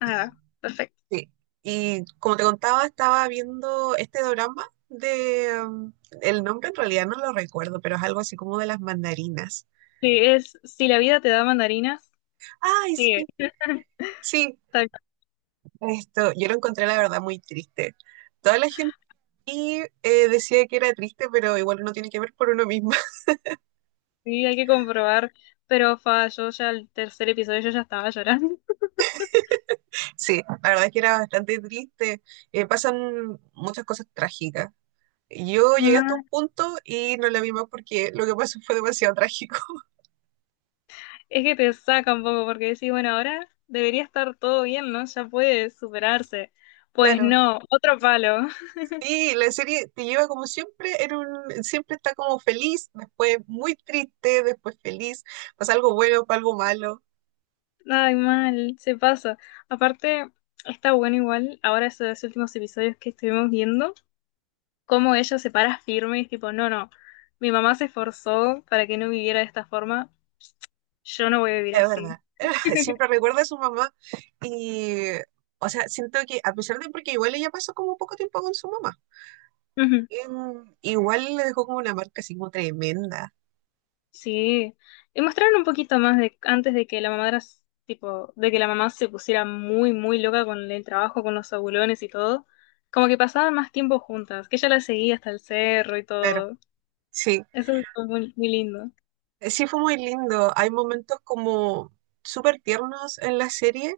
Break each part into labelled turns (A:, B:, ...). A: Ah, perfecto.
B: Sí. Y como te contaba, estaba viendo este drama de el nombre en realidad no lo recuerdo, pero es algo así como de las mandarinas.
A: Sí, es, si la vida te da mandarinas,
B: Ay,
A: sí,
B: sí, sí.
A: exacto.
B: Esto, yo lo encontré la verdad muy triste. Toda la gente aquí, decía que era triste, pero igual uno tiene que ver por uno mismo.
A: Sí, hay que comprobar. Pero fa, yo ya el tercer episodio yo ya estaba llorando.
B: Sí, la verdad es que era bastante triste. Pasan muchas cosas trágicas. Yo llegué
A: Ma,
B: hasta un punto y no la vi más porque lo que pasó fue demasiado trágico.
A: es que te saca un poco porque decís, bueno, ahora debería estar todo bien, ¿no? Ya puede superarse. Pues
B: Claro.
A: no, otro palo.
B: Sí, la serie te lleva como siempre, siempre está como feliz, después muy triste, después feliz, pasa algo bueno, pasa algo malo,
A: Ay, mal, se pasa. Aparte, está bueno igual, ahora esos últimos episodios que estuvimos viendo, cómo ella se para firme y es tipo, no, no, mi mamá se esforzó para que no viviera de esta forma. Yo no voy a vivir
B: es
A: así.
B: verdad. Siempre recuerda a su mamá y, o sea, siento que a pesar de porque igual ella pasó como poco tiempo con su mamá,
A: Ujú.
B: igual le dejó como una marca así como tremenda,
A: Sí, y mostraron un poquito más de antes de que la mamá era tipo, de que la mamá se pusiera muy, muy loca con el trabajo, con los abulones y todo, como que pasaban más tiempo juntas, que ella la seguía hasta el cerro y
B: claro,
A: todo.
B: sí,
A: Eso es muy, muy lindo.
B: sí fue muy lindo, hay momentos como súper tiernos en la serie.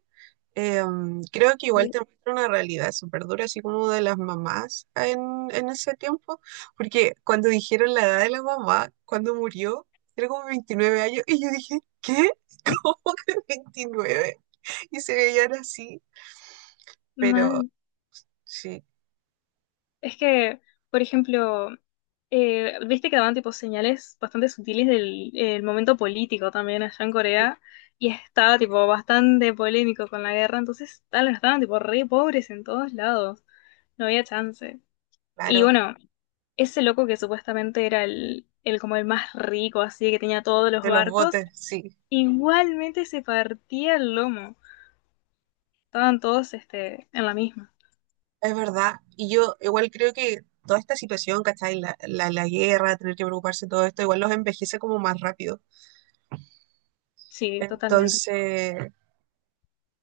B: Creo que igual
A: Sí,
B: te muestra una realidad súper dura, así como de las mamás en ese tiempo, porque cuando dijeron la edad de la mamá, cuando murió, era como 29 años, y yo dije, ¿qué?
A: sí,
B: ¿Cómo que 29? Y se veían así, pero
A: mal.
B: sí,
A: Es que, por ejemplo, viste que daban tipo señales bastante sutiles del el momento político también allá en
B: sí,
A: Corea y estaba tipo bastante polémico con la guerra, entonces tal, estaban tipo re pobres en todos lados, no había chance. Y
B: claro,
A: bueno, ese loco que supuestamente era el como el más rico, así que tenía todos los
B: de los
A: barcos,
B: botes, sí,
A: igualmente se partía el lomo, estaban todos este, en la misma.
B: es verdad. Y yo igual creo que toda esta situación, ¿cachai? La guerra, tener que preocuparse de todo esto, igual los envejece como más rápido.
A: Sí, totalmente.
B: Entonces,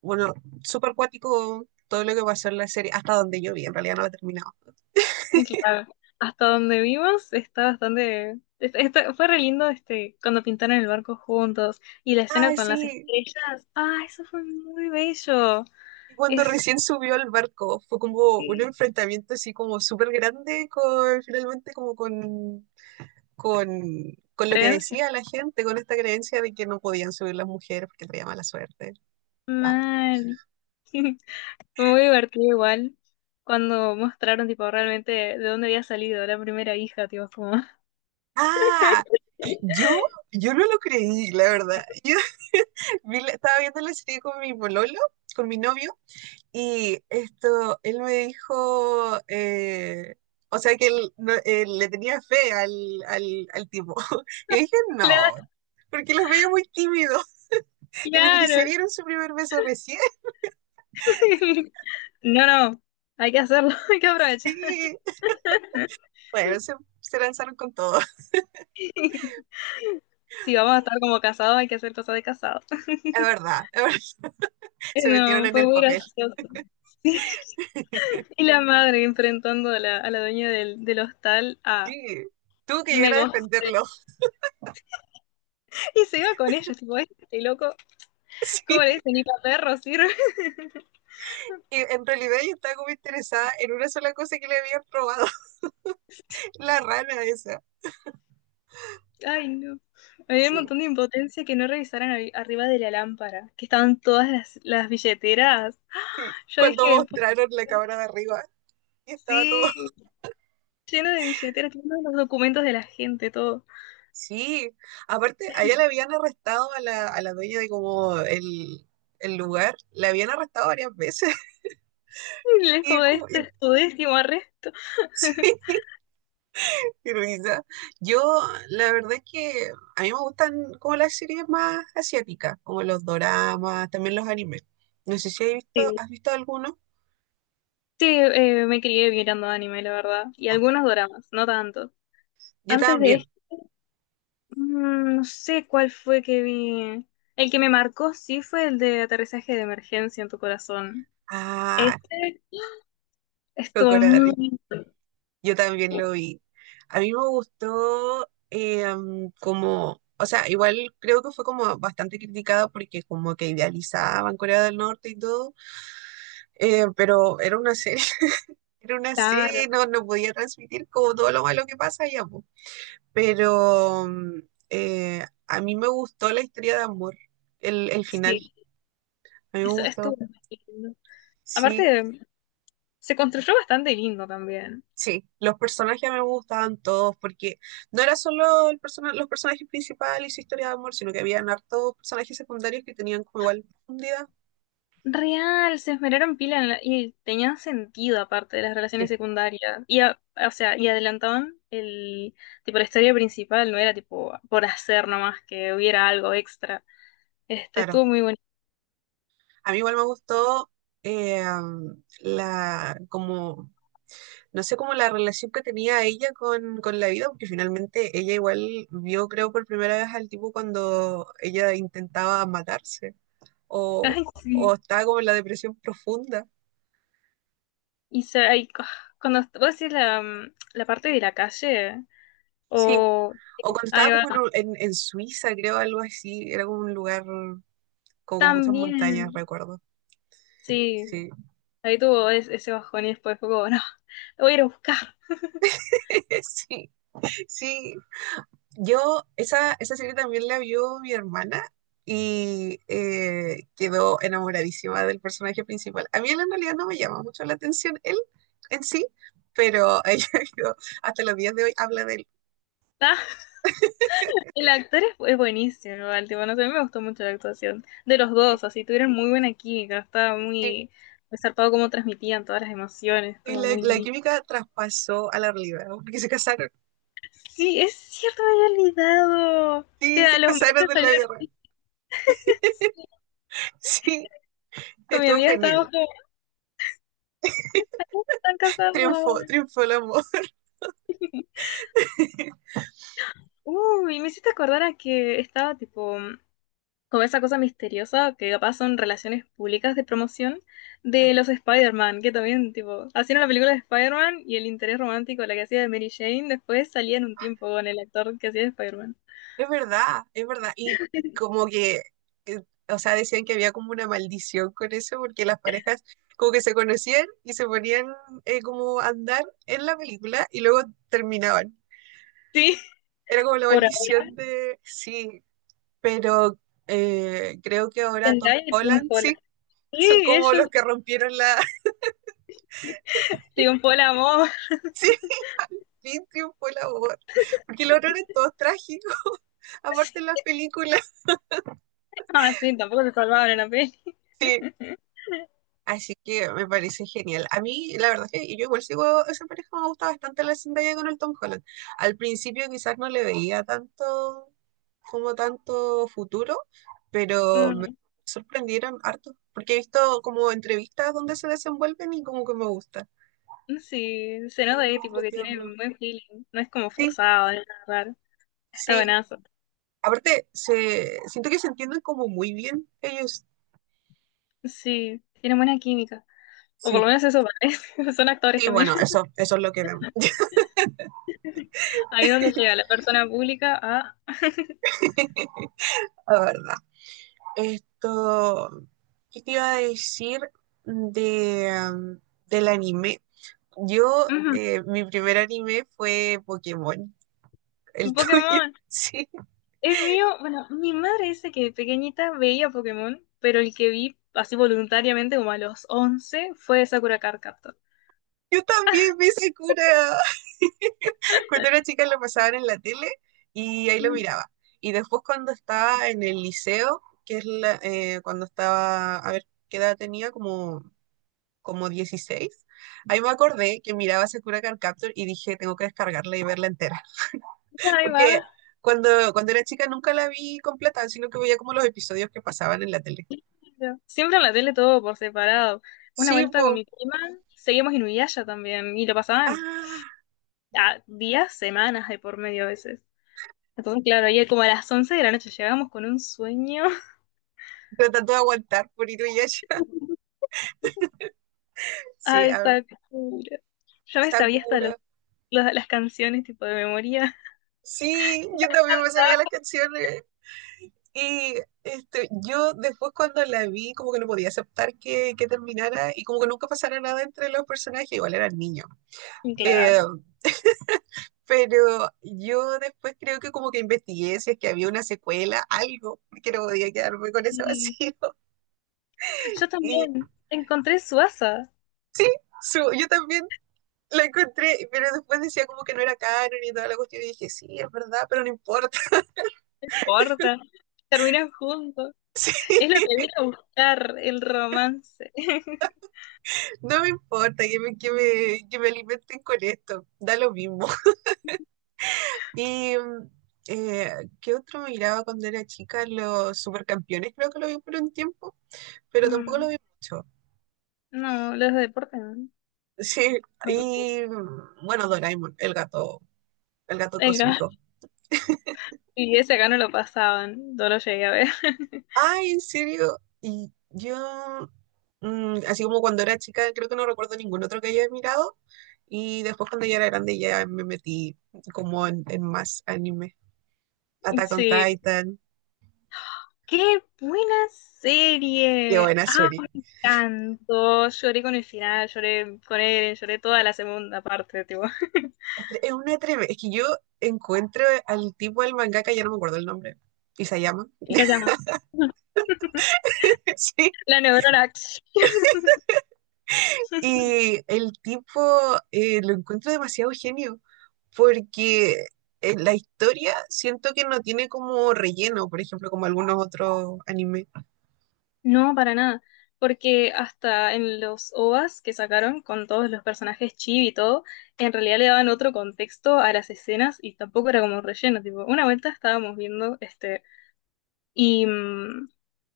B: bueno, súper cuático todo lo que pasó en la serie, hasta donde yo vi, en realidad no la he terminado.
A: Claro, hasta donde vimos está bastante... fue re lindo este, cuando pintaron el barco juntos y la escena
B: Ay,
A: con las
B: sí.
A: estrellas. Ah, eso fue muy bello.
B: Y cuando
A: Es
B: recién subió al barco, fue como un
A: sí,
B: enfrentamiento así como súper grande con, finalmente como con, con, con lo que
A: creencia.
B: decía la gente, con esta creencia de que no podían subir las mujeres porque traía mala suerte. Ah,
A: Mal. Fue muy divertido igual cuando mostraron tipo realmente de dónde había salido la primera hija, tipo como...
B: ah, yo, yo no lo creí, la verdad. Yo estaba viendo la serie con mi pololo, con mi novio. Y esto, él me dijo, o sea que él, él le tenía fe al, al tipo. Y dije, no,
A: Claro,
B: porque los veía muy tímidos. Y le dije, se
A: claro.
B: dieron su primer beso recién.
A: No, no, hay que hacerlo, hay que aprovechar.
B: Y bueno, se lanzaron con todo.
A: Si vamos a estar
B: Y
A: como casados, hay que hacer cosas de casados.
B: es verdad, se metieron
A: No,
B: en
A: fue
B: el
A: muy
B: papel.
A: gracioso. Sí. Y la madre enfrentando a la dueña del hostal a
B: Sí, tuvo que llegar a
A: Megos.
B: defenderlo.
A: Y se iba con ellos, tipo, este loco,
B: Sí,
A: ¿cómo le
B: y
A: dicen? Ni para perro sirve.
B: en realidad yo estaba como interesada en una sola cosa que le habían robado, la rana esa.
A: Ay, no. Había un
B: Sí.
A: montón de impotencia que no revisaran arriba de la lámpara, que estaban todas las billeteras. Yo
B: Cuando
A: dije, "Po-
B: mostraron la cámara de arriba y estaba todo.
A: sí, lleno de billeteras, lleno de los documentos de la gente, todo.
B: Sí, aparte, allá le habían arrestado a la dueña de como el lugar, la habían arrestado varias veces.
A: Y es
B: Y,
A: como, este es tu décimo arresto.
B: y risa. Yo, la verdad es que a mí me gustan como las series más asiáticas, como los doramas, también los animes. No sé si has visto,
A: Sí.
B: has visto alguno.
A: Sí, me crié mirando anime, la verdad. Y
B: Ah,
A: algunos doramas, no tanto.
B: yo
A: Antes de
B: también.
A: este, no sé cuál fue que vi. El que me marcó sí fue el de aterrizaje de emergencia en tu corazón.
B: Ah,
A: Este estuvo
B: Kokoro.
A: muy
B: Yo también lo vi. A mí me gustó como, o sea, igual creo que fue como bastante criticada porque como que idealizaban Corea del Norte y todo, pero era una serie, era una
A: caro.
B: serie, no podía transmitir como todo lo malo que pasa allá, po. Pero a mí me gustó la historia de amor, el final,
A: Sí,
B: a mí me
A: eso estuvo
B: gustó,
A: muy lindo.
B: sí.
A: Aparte, se construyó bastante lindo también.
B: Sí, los personajes me gustaban todos porque no era solo los personajes principales y su historia de amor, sino que habían hartos personajes secundarios que tenían como igual profundidad.
A: Real, se esmeraron pila en y tenían sentido aparte de las relaciones
B: Sí,
A: secundarias. Y, o sea, y adelantaban el, tipo, la historia principal, no era tipo por hacer nomás que hubiera algo extra. Este,
B: claro.
A: estuvo muy bonito.
B: A mí igual me gustó eh, la, como, no sé, como la relación que tenía ella con la vida, porque finalmente ella igual vio, creo, por primera vez al tipo cuando ella intentaba matarse o,
A: Ay,
B: o
A: sí.
B: estaba como en la depresión profunda.
A: Y se, ay, cuando vos decís la, la parte de la calle,
B: Sí,
A: o,
B: o cuando
A: ahí
B: estaba
A: va,
B: como en, en Suiza, creo, algo así. Era como un lugar como con muchas montañas,
A: también,
B: recuerdo.
A: sí,
B: Sí.
A: ahí tuvo ese bajón y después fue como, no, lo voy a ir a buscar.
B: Sí, sí. Yo, esa serie también la vio mi hermana y quedó enamoradísima del personaje principal. A mí él en realidad no me llama mucho la atención, él en sí, pero ella quedó, hasta los días de hoy habla de él.
A: Ah. El actor es buenísimo, igual, tipo, no sé, a mí me gustó mucho la actuación de los dos, así tuvieron muy buena química, estaba
B: Sí.
A: muy, muy zarpado cómo transmitían todas las emociones,
B: Y
A: estaba
B: la,
A: muy
B: la
A: lindo.
B: química traspasó a la realidad, porque se casaron.
A: Sí, es cierto, me había olvidado
B: Sí,
A: que
B: se
A: a los
B: casaron
A: meses
B: en la
A: salieron
B: vida real. Sí,
A: con mi
B: estuvo
A: amiga, estábamos
B: genial.
A: como, están casados.
B: Triunfó, triunfó el amor.
A: Uy, me hiciste acordar a que estaba tipo como esa cosa misteriosa que capaz son relaciones públicas de promoción de los Spider-Man, que también, tipo, hacían la película de Spider-Man y el interés romántico, la que hacía de Mary Jane, después salía en un tiempo con el actor que hacía de Spider-Man.
B: Es verdad, es verdad. Y como que, eh, o sea, decían que había como una maldición con eso, porque las parejas como que se conocían y se ponían como a andar en la película y luego terminaban.
A: Sí,
B: Era como la
A: por ahora
B: maldición de, sí, pero creo que ahora Tom
A: Zendaya y Tom
B: Holland, sí,
A: Holland. Sí,
B: son como
A: ellos
B: los que rompieron la.
A: un por el amor.
B: Sí, fin triunfó el amor, porque el otro era todo trágico,
A: Sí.
B: aparte en las películas,
A: Ah, sí, tampoco se salvaron en la peli.
B: sí. Así que me parece genial. A mí, la verdad es que yo igual sigo a esa pareja, me gusta bastante la Zendaya con el Tom Holland. Al principio quizás no le veía tanto, como tanto futuro, pero me
A: Mm,
B: sorprendieron harto, porque he visto como entrevistas donde se desenvuelven y como que me gusta.
A: sí, se nota
B: Los
A: ahí, tipo,
B: encuentro
A: que tienen
B: tiernos.
A: un buen feeling. No es como
B: Sí,
A: forzado, no es nada raro. Está
B: sí.
A: buenazo.
B: Aparte, siento que se entienden como muy bien ellos.
A: Sí, tienen buena química. O por lo
B: Sí,
A: menos eso parece. Son actores
B: sí,
A: también.
B: bueno, eso es lo que vemos,
A: Ahí donde llega la persona pública a
B: la verdad. Esto, ¿qué te iba a decir de, um, del anime? Yo, mi primer anime fue Pokémon,
A: Ujú,
B: el tuyo,
A: Pokémon.
B: sí.
A: El mío, bueno, mi madre dice que de pequeñita veía Pokémon, pero el que vi así voluntariamente como a los 11 fue Sakura Card Captor.
B: Yo también vi Sakura. Cuando era chica lo pasaban en la tele y ahí lo
A: Y
B: miraba. Y después cuando estaba en el liceo, que es cuando estaba, a ver, ¿qué edad tenía? Como 16. Ahí me acordé que miraba Sakura Card Captor y dije, tengo que descargarla y verla entera.
A: ahí va.
B: Porque cuando era chica nunca la vi completa, sino que veía como los episodios que pasaban en la tele.
A: Siempre en la tele todo por separado. Una
B: Sí,
A: vuelta con
B: po.
A: mi prima, seguimos Inuyasha también y lo pasaban
B: Ah,
A: a días, semanas de por medio a veces. Entonces, claro, ayer como a las 11 de la noche llegamos con un sueño.
B: tratando de aguantar por Inuyasha. Sí,
A: Ay,
B: ah,
A: Sakura. Yo me sabía hasta las,
B: Sakura.
A: las canciones tipo de memoria.
B: Sí, yo también me sabía las canciones. Y este, yo después cuando la vi como que no podía aceptar que terminara y como que nunca pasara nada entre los personajes, igual eran niños. Eh,
A: Claro.
B: pero yo después creo que como que investigué si es que había una secuela, algo, porque no podía quedarme con ese
A: Y
B: vacío.
A: yo
B: Y
A: también encontré suasa.
B: yo también la encontré, pero después decía como que no era canon y toda la cuestión. Y dije, sí, es verdad, pero no importa.
A: No importa. Terminan juntos. Es lo que vine a buscar el romance.
B: No me importa que me, que me, que me alimenten con esto. Da lo mismo. Y eh, ¿qué otro miraba cuando era chica? Los supercampeones, creo que lo vi por un tiempo, pero tampoco lo
A: Mm.
B: vi mucho.
A: No, los deportes no.
B: Sí,
A: No lo puse.
B: y bueno, Doraemon, el gato
A: Venga,
B: cósmico.
A: y ese acá no lo pasaban, no lo llegué a ver.
B: Ay, en serio. Y yo, así como cuando era chica, creo que no recuerdo ningún otro que haya mirado. Y después cuando ya era grande ya me metí como en más anime. Attack on
A: Sí.
B: Titan.
A: ¡Qué buena
B: Qué
A: serie!
B: buena
A: ¡Ah,
B: serie.
A: me encantó! Lloré con el final, lloré con él, lloré toda la segunda parte, tipo.
B: Es una tremenda. Es que yo encuentro al tipo del mangaka, ya no me acuerdo el nombre. Isayama.
A: Y se llama.
B: Sí.
A: La neurona.
B: Y el tipo lo encuentro demasiado genio, porque en la historia siento que no tiene como relleno, por ejemplo, como algunos otros animes.
A: No, para nada. Porque hasta en los OVAs que sacaron con todos los personajes chibi y todo, en realidad le daban otro contexto a las escenas y tampoco era como relleno. Tipo, una vuelta estábamos viendo este. Y,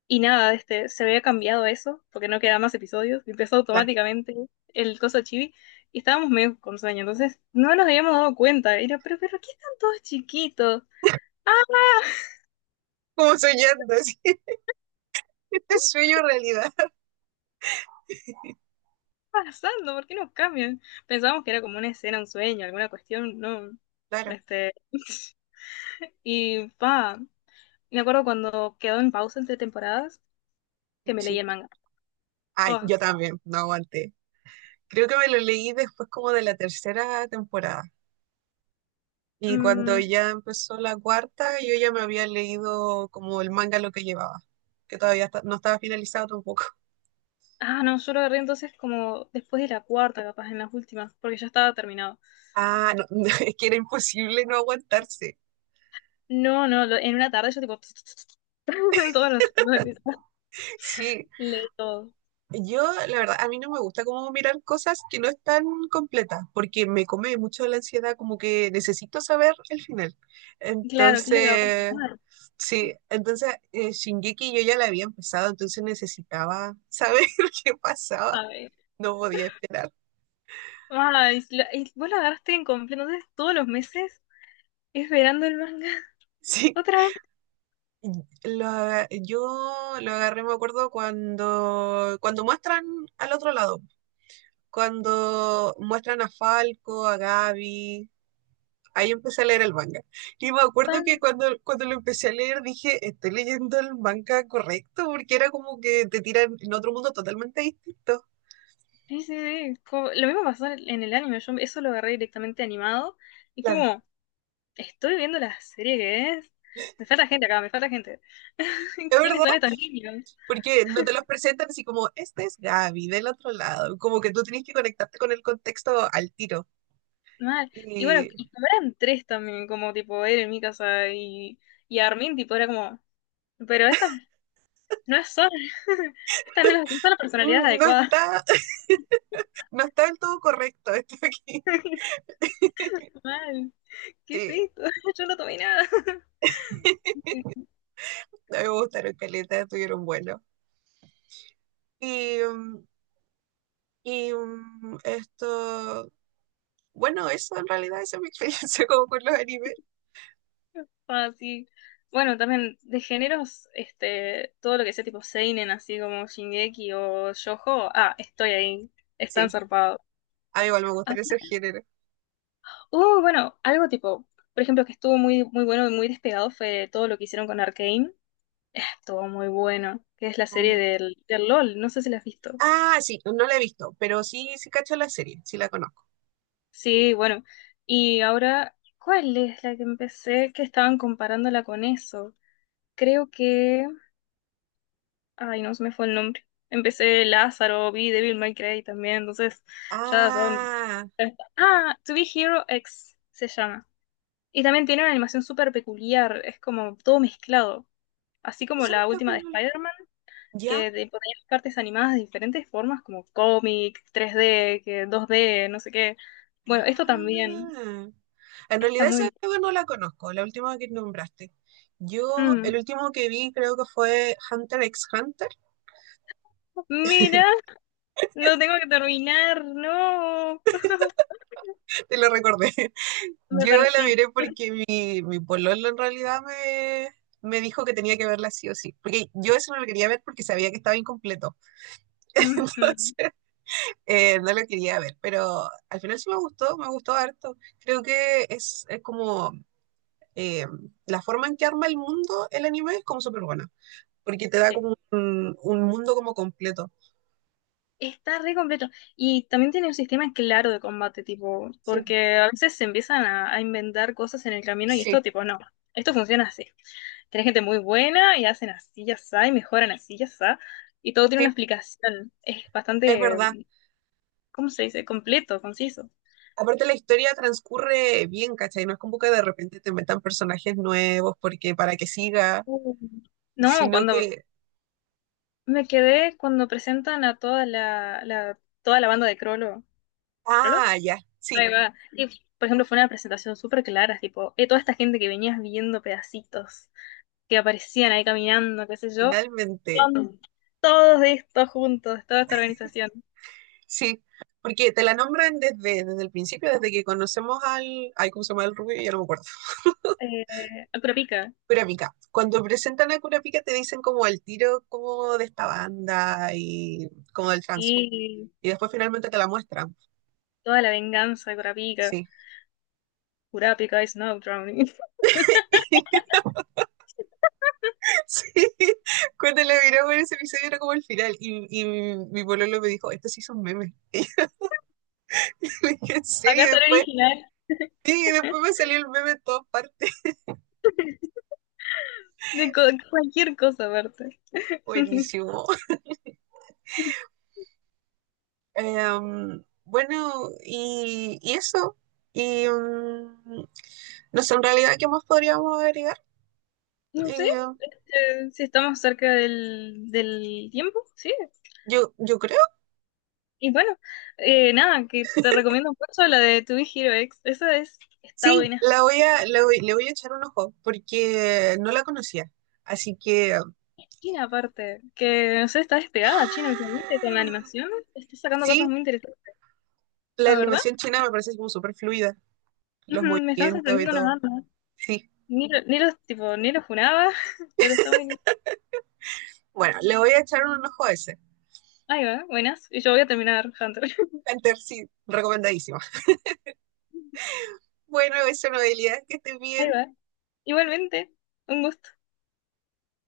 A: y nada, este, se había cambiado eso porque no quedaban más episodios. Y empezó
B: La.
A: automáticamente el coso chibi y estábamos medio con sueño. Entonces no nos habíamos dado cuenta. Era, pero, ¿qué están todos chiquitos? Ah,
B: Como soñando, así, sueño realidad.
A: pasando? ¿Por qué no cambian? Pensábamos que era como una escena, un sueño, alguna cuestión, no.
B: Claro,
A: Este. Y pa, me acuerdo cuando quedó en pausa entre temporadas que me leí
B: sí.
A: el manga.
B: Ay,
A: Oh,
B: yo también, no aguanté. Creo que me lo leí después como de la tercera temporada. Y cuando
A: mm,
B: ya empezó la cuarta, yo ya me había leído como el manga lo que llevaba, que todavía está, no estaba finalizado tampoco.
A: ah, no, yo lo agarré entonces como después de la cuarta, capaz, en las últimas, porque ya estaba terminado.
B: Ah, no, es que era imposible no aguantarse.
A: No, no, en una tarde yo tipo en todos los episodios
B: Sí,
A: leí todo.
B: yo la verdad, a mí no me gusta como mirar cosas que no están completas, porque me come mucho la ansiedad, como que necesito saber el final.
A: Claro, ¿qué es lo que va a
B: Entonces,
A: pasar?
B: sí, entonces Shingeki yo ya la había empezado, entonces necesitaba saber qué pasaba,
A: A ver.
B: no podía esperar.
A: Ay, y vos lo agarraste en completo, entonces todos los meses esperando el manga.
B: Sí.
A: Otra
B: Yo lo agarré, me acuerdo, cuando muestran al otro lado, cuando, muestran a Falco, a Gaby, ahí empecé a leer el manga. Y me acuerdo que
A: Pan,
B: cuando lo empecé a leer dije, estoy leyendo el manga correcto, porque era como que te tiran en otro mundo totalmente distinto.
A: sí, sí, sí. Lo mismo pasó en el anime, yo eso lo agarré directamente animado y fue
B: Claro.
A: como, estoy viendo la serie que es. Me falta gente acá, me falta gente.
B: Es
A: ¿Quiénes
B: verdad,
A: son estos niños?
B: porque no te los presentan así como, este es Gaby del otro lado, como que tú tienes que conectarte con el contexto al tiro.
A: Mal. Y bueno,
B: Y
A: y como eran tres también, como tipo él, en mi casa y Armin, tipo era como, pero estas no son, estas no son las personalidades
B: no
A: adecuadas.
B: está, no está del todo correcto esto aquí.
A: Mal, ¿qué es
B: Sí, a
A: esto? Yo no tomé nada.
B: mí me gustaron caletas, estuvieron buenos. Y mm, Esto, bueno, eso en realidad esa es mi experiencia como con los animes.
A: Ah, sí. Bueno, también de géneros, este, todo lo que sea tipo seinen, así como Shingeki o Shoujo, ah, estoy ahí, están
B: Sí,
A: zarpados.
B: a mí igual me
A: Ah,
B: gustaría ser género.
A: bueno, algo tipo, por ejemplo, que estuvo muy, muy bueno y muy despegado fue todo lo que hicieron con Arcane. Estuvo muy bueno, que es la serie
B: Mm.
A: del LOL, no sé si la has visto.
B: Ah, sí, no la he visto, pero sí, sí cacho la serie, sí la conozco.
A: Sí, bueno. Y ahora, ¿cuál es la que empecé que estaban comparándola con eso? Creo que ay, no se me fue el nombre. Empecé Lázaro, vi Devil May Cry también, entonces ya son...
B: Ah,
A: Ah, To Be Hero X se llama. Y también tiene una animación súper peculiar, es como todo mezclado. Así como
B: esa
A: la
B: creo que
A: última de
B: no la.
A: Spider-Man,
B: ¿Ya?
A: que te ponía cartas animadas de diferentes formas, como cómic, 3D, que 2D, no sé qué. Bueno, esto también
B: Ah. En
A: está
B: realidad esa
A: muy...
B: creo que no la conozco, la última que nombraste. Yo,
A: Mm,
B: el último que vi creo que fue Hunter x Hunter,
A: mira, lo tengo que terminar, no.
B: te lo recordé.
A: Me
B: Yo la miré
A: persigue.
B: porque mi pololo en realidad me, me dijo que tenía que verla sí o sí. Porque yo eso no lo quería ver porque sabía que estaba incompleto.
A: Ujú,
B: Entonces, no lo quería ver. Pero al final sí me gustó harto. Creo que es como eh, la forma en que arma el mundo el anime es como súper buena. Porque te da
A: sí.
B: como un mundo como completo.
A: Está re completo. Y también tiene un sistema claro de combate, tipo,
B: Sí,
A: porque a veces se empiezan a inventar cosas en el camino y
B: sí,
A: esto, tipo, no, esto funciona así. Tenés gente muy buena y hacen así y asá y mejoran así y asá. Y todo tiene
B: sí,
A: una explicación. Es
B: es
A: bastante,
B: verdad.
A: ¿cómo se dice? Completo, conciso.
B: Aparte la historia transcurre bien, ¿cachai? No es como que de repente te metan personajes nuevos porque para que siga,
A: Uh. No,
B: sino
A: cuando
B: que,
A: me quedé, cuando presentan a toda toda la banda de Crollo. ¿Crollo?
B: ah, ya, sí,
A: Ahí va. Y, por ejemplo, fue una presentación súper clara, tipo, toda esta gente que venías viendo pedacitos que aparecían ahí caminando, qué sé yo,
B: finalmente,
A: son todos estos juntos, toda esta organización.
B: sí, porque te la nombran desde el principio, desde que conocemos ay, ¿cómo se llama el rubio? Ya no me acuerdo,
A: Eh, Curapica
B: Kurapika. Cuando presentan a Kurapika te dicen como el tiro como de esta banda y como del trans.
A: y
B: Y después finalmente te la muestran,
A: toda la venganza de Curapica,
B: sí.
A: is y drowning.
B: Sí, cuando la miramos en ese episodio era como el final y mi pololo me dijo, esto sí son memes. Le dije, ¿en serio?
A: Acá
B: Y
A: está el
B: después,
A: original
B: sí, y después me salió el meme en todas partes.
A: de cualquier cosa aparte.
B: Buenísimo. Em, bueno, y eso. Y no sé, en realidad, ¿qué más podríamos agregar?
A: No sé
B: Eh,
A: si estamos cerca del, del tiempo, sí.
B: yo creo.
A: Y bueno, nada, que te recomiendo mucho la de To Be Hero X. Esa es, está
B: Sí,
A: buena.
B: la voy a, la voy- le voy a echar un ojo porque no la conocía. Así que...
A: China aparte, que no sé, está despegada China últimamente con la
B: ¡Ah!
A: animación, está sacando cosas
B: Sí,
A: muy interesantes,
B: la
A: la verdad.
B: animación china me parece como súper fluida, los
A: Ujú, me están
B: movimientos y
A: sorprendiendo las
B: todo.
A: bandas.
B: Sí.
A: Ni, ni los tipo, ni los funaba, pero está muy.
B: Bueno, le voy a echar un ojo a ese.
A: Ahí va, buenas. Y yo voy a terminar Hunter.
B: Hunter, sí, recomendadísimo. Bueno, eso, Noelia, que estés
A: Ahí
B: bien.
A: va. Igualmente, un gusto.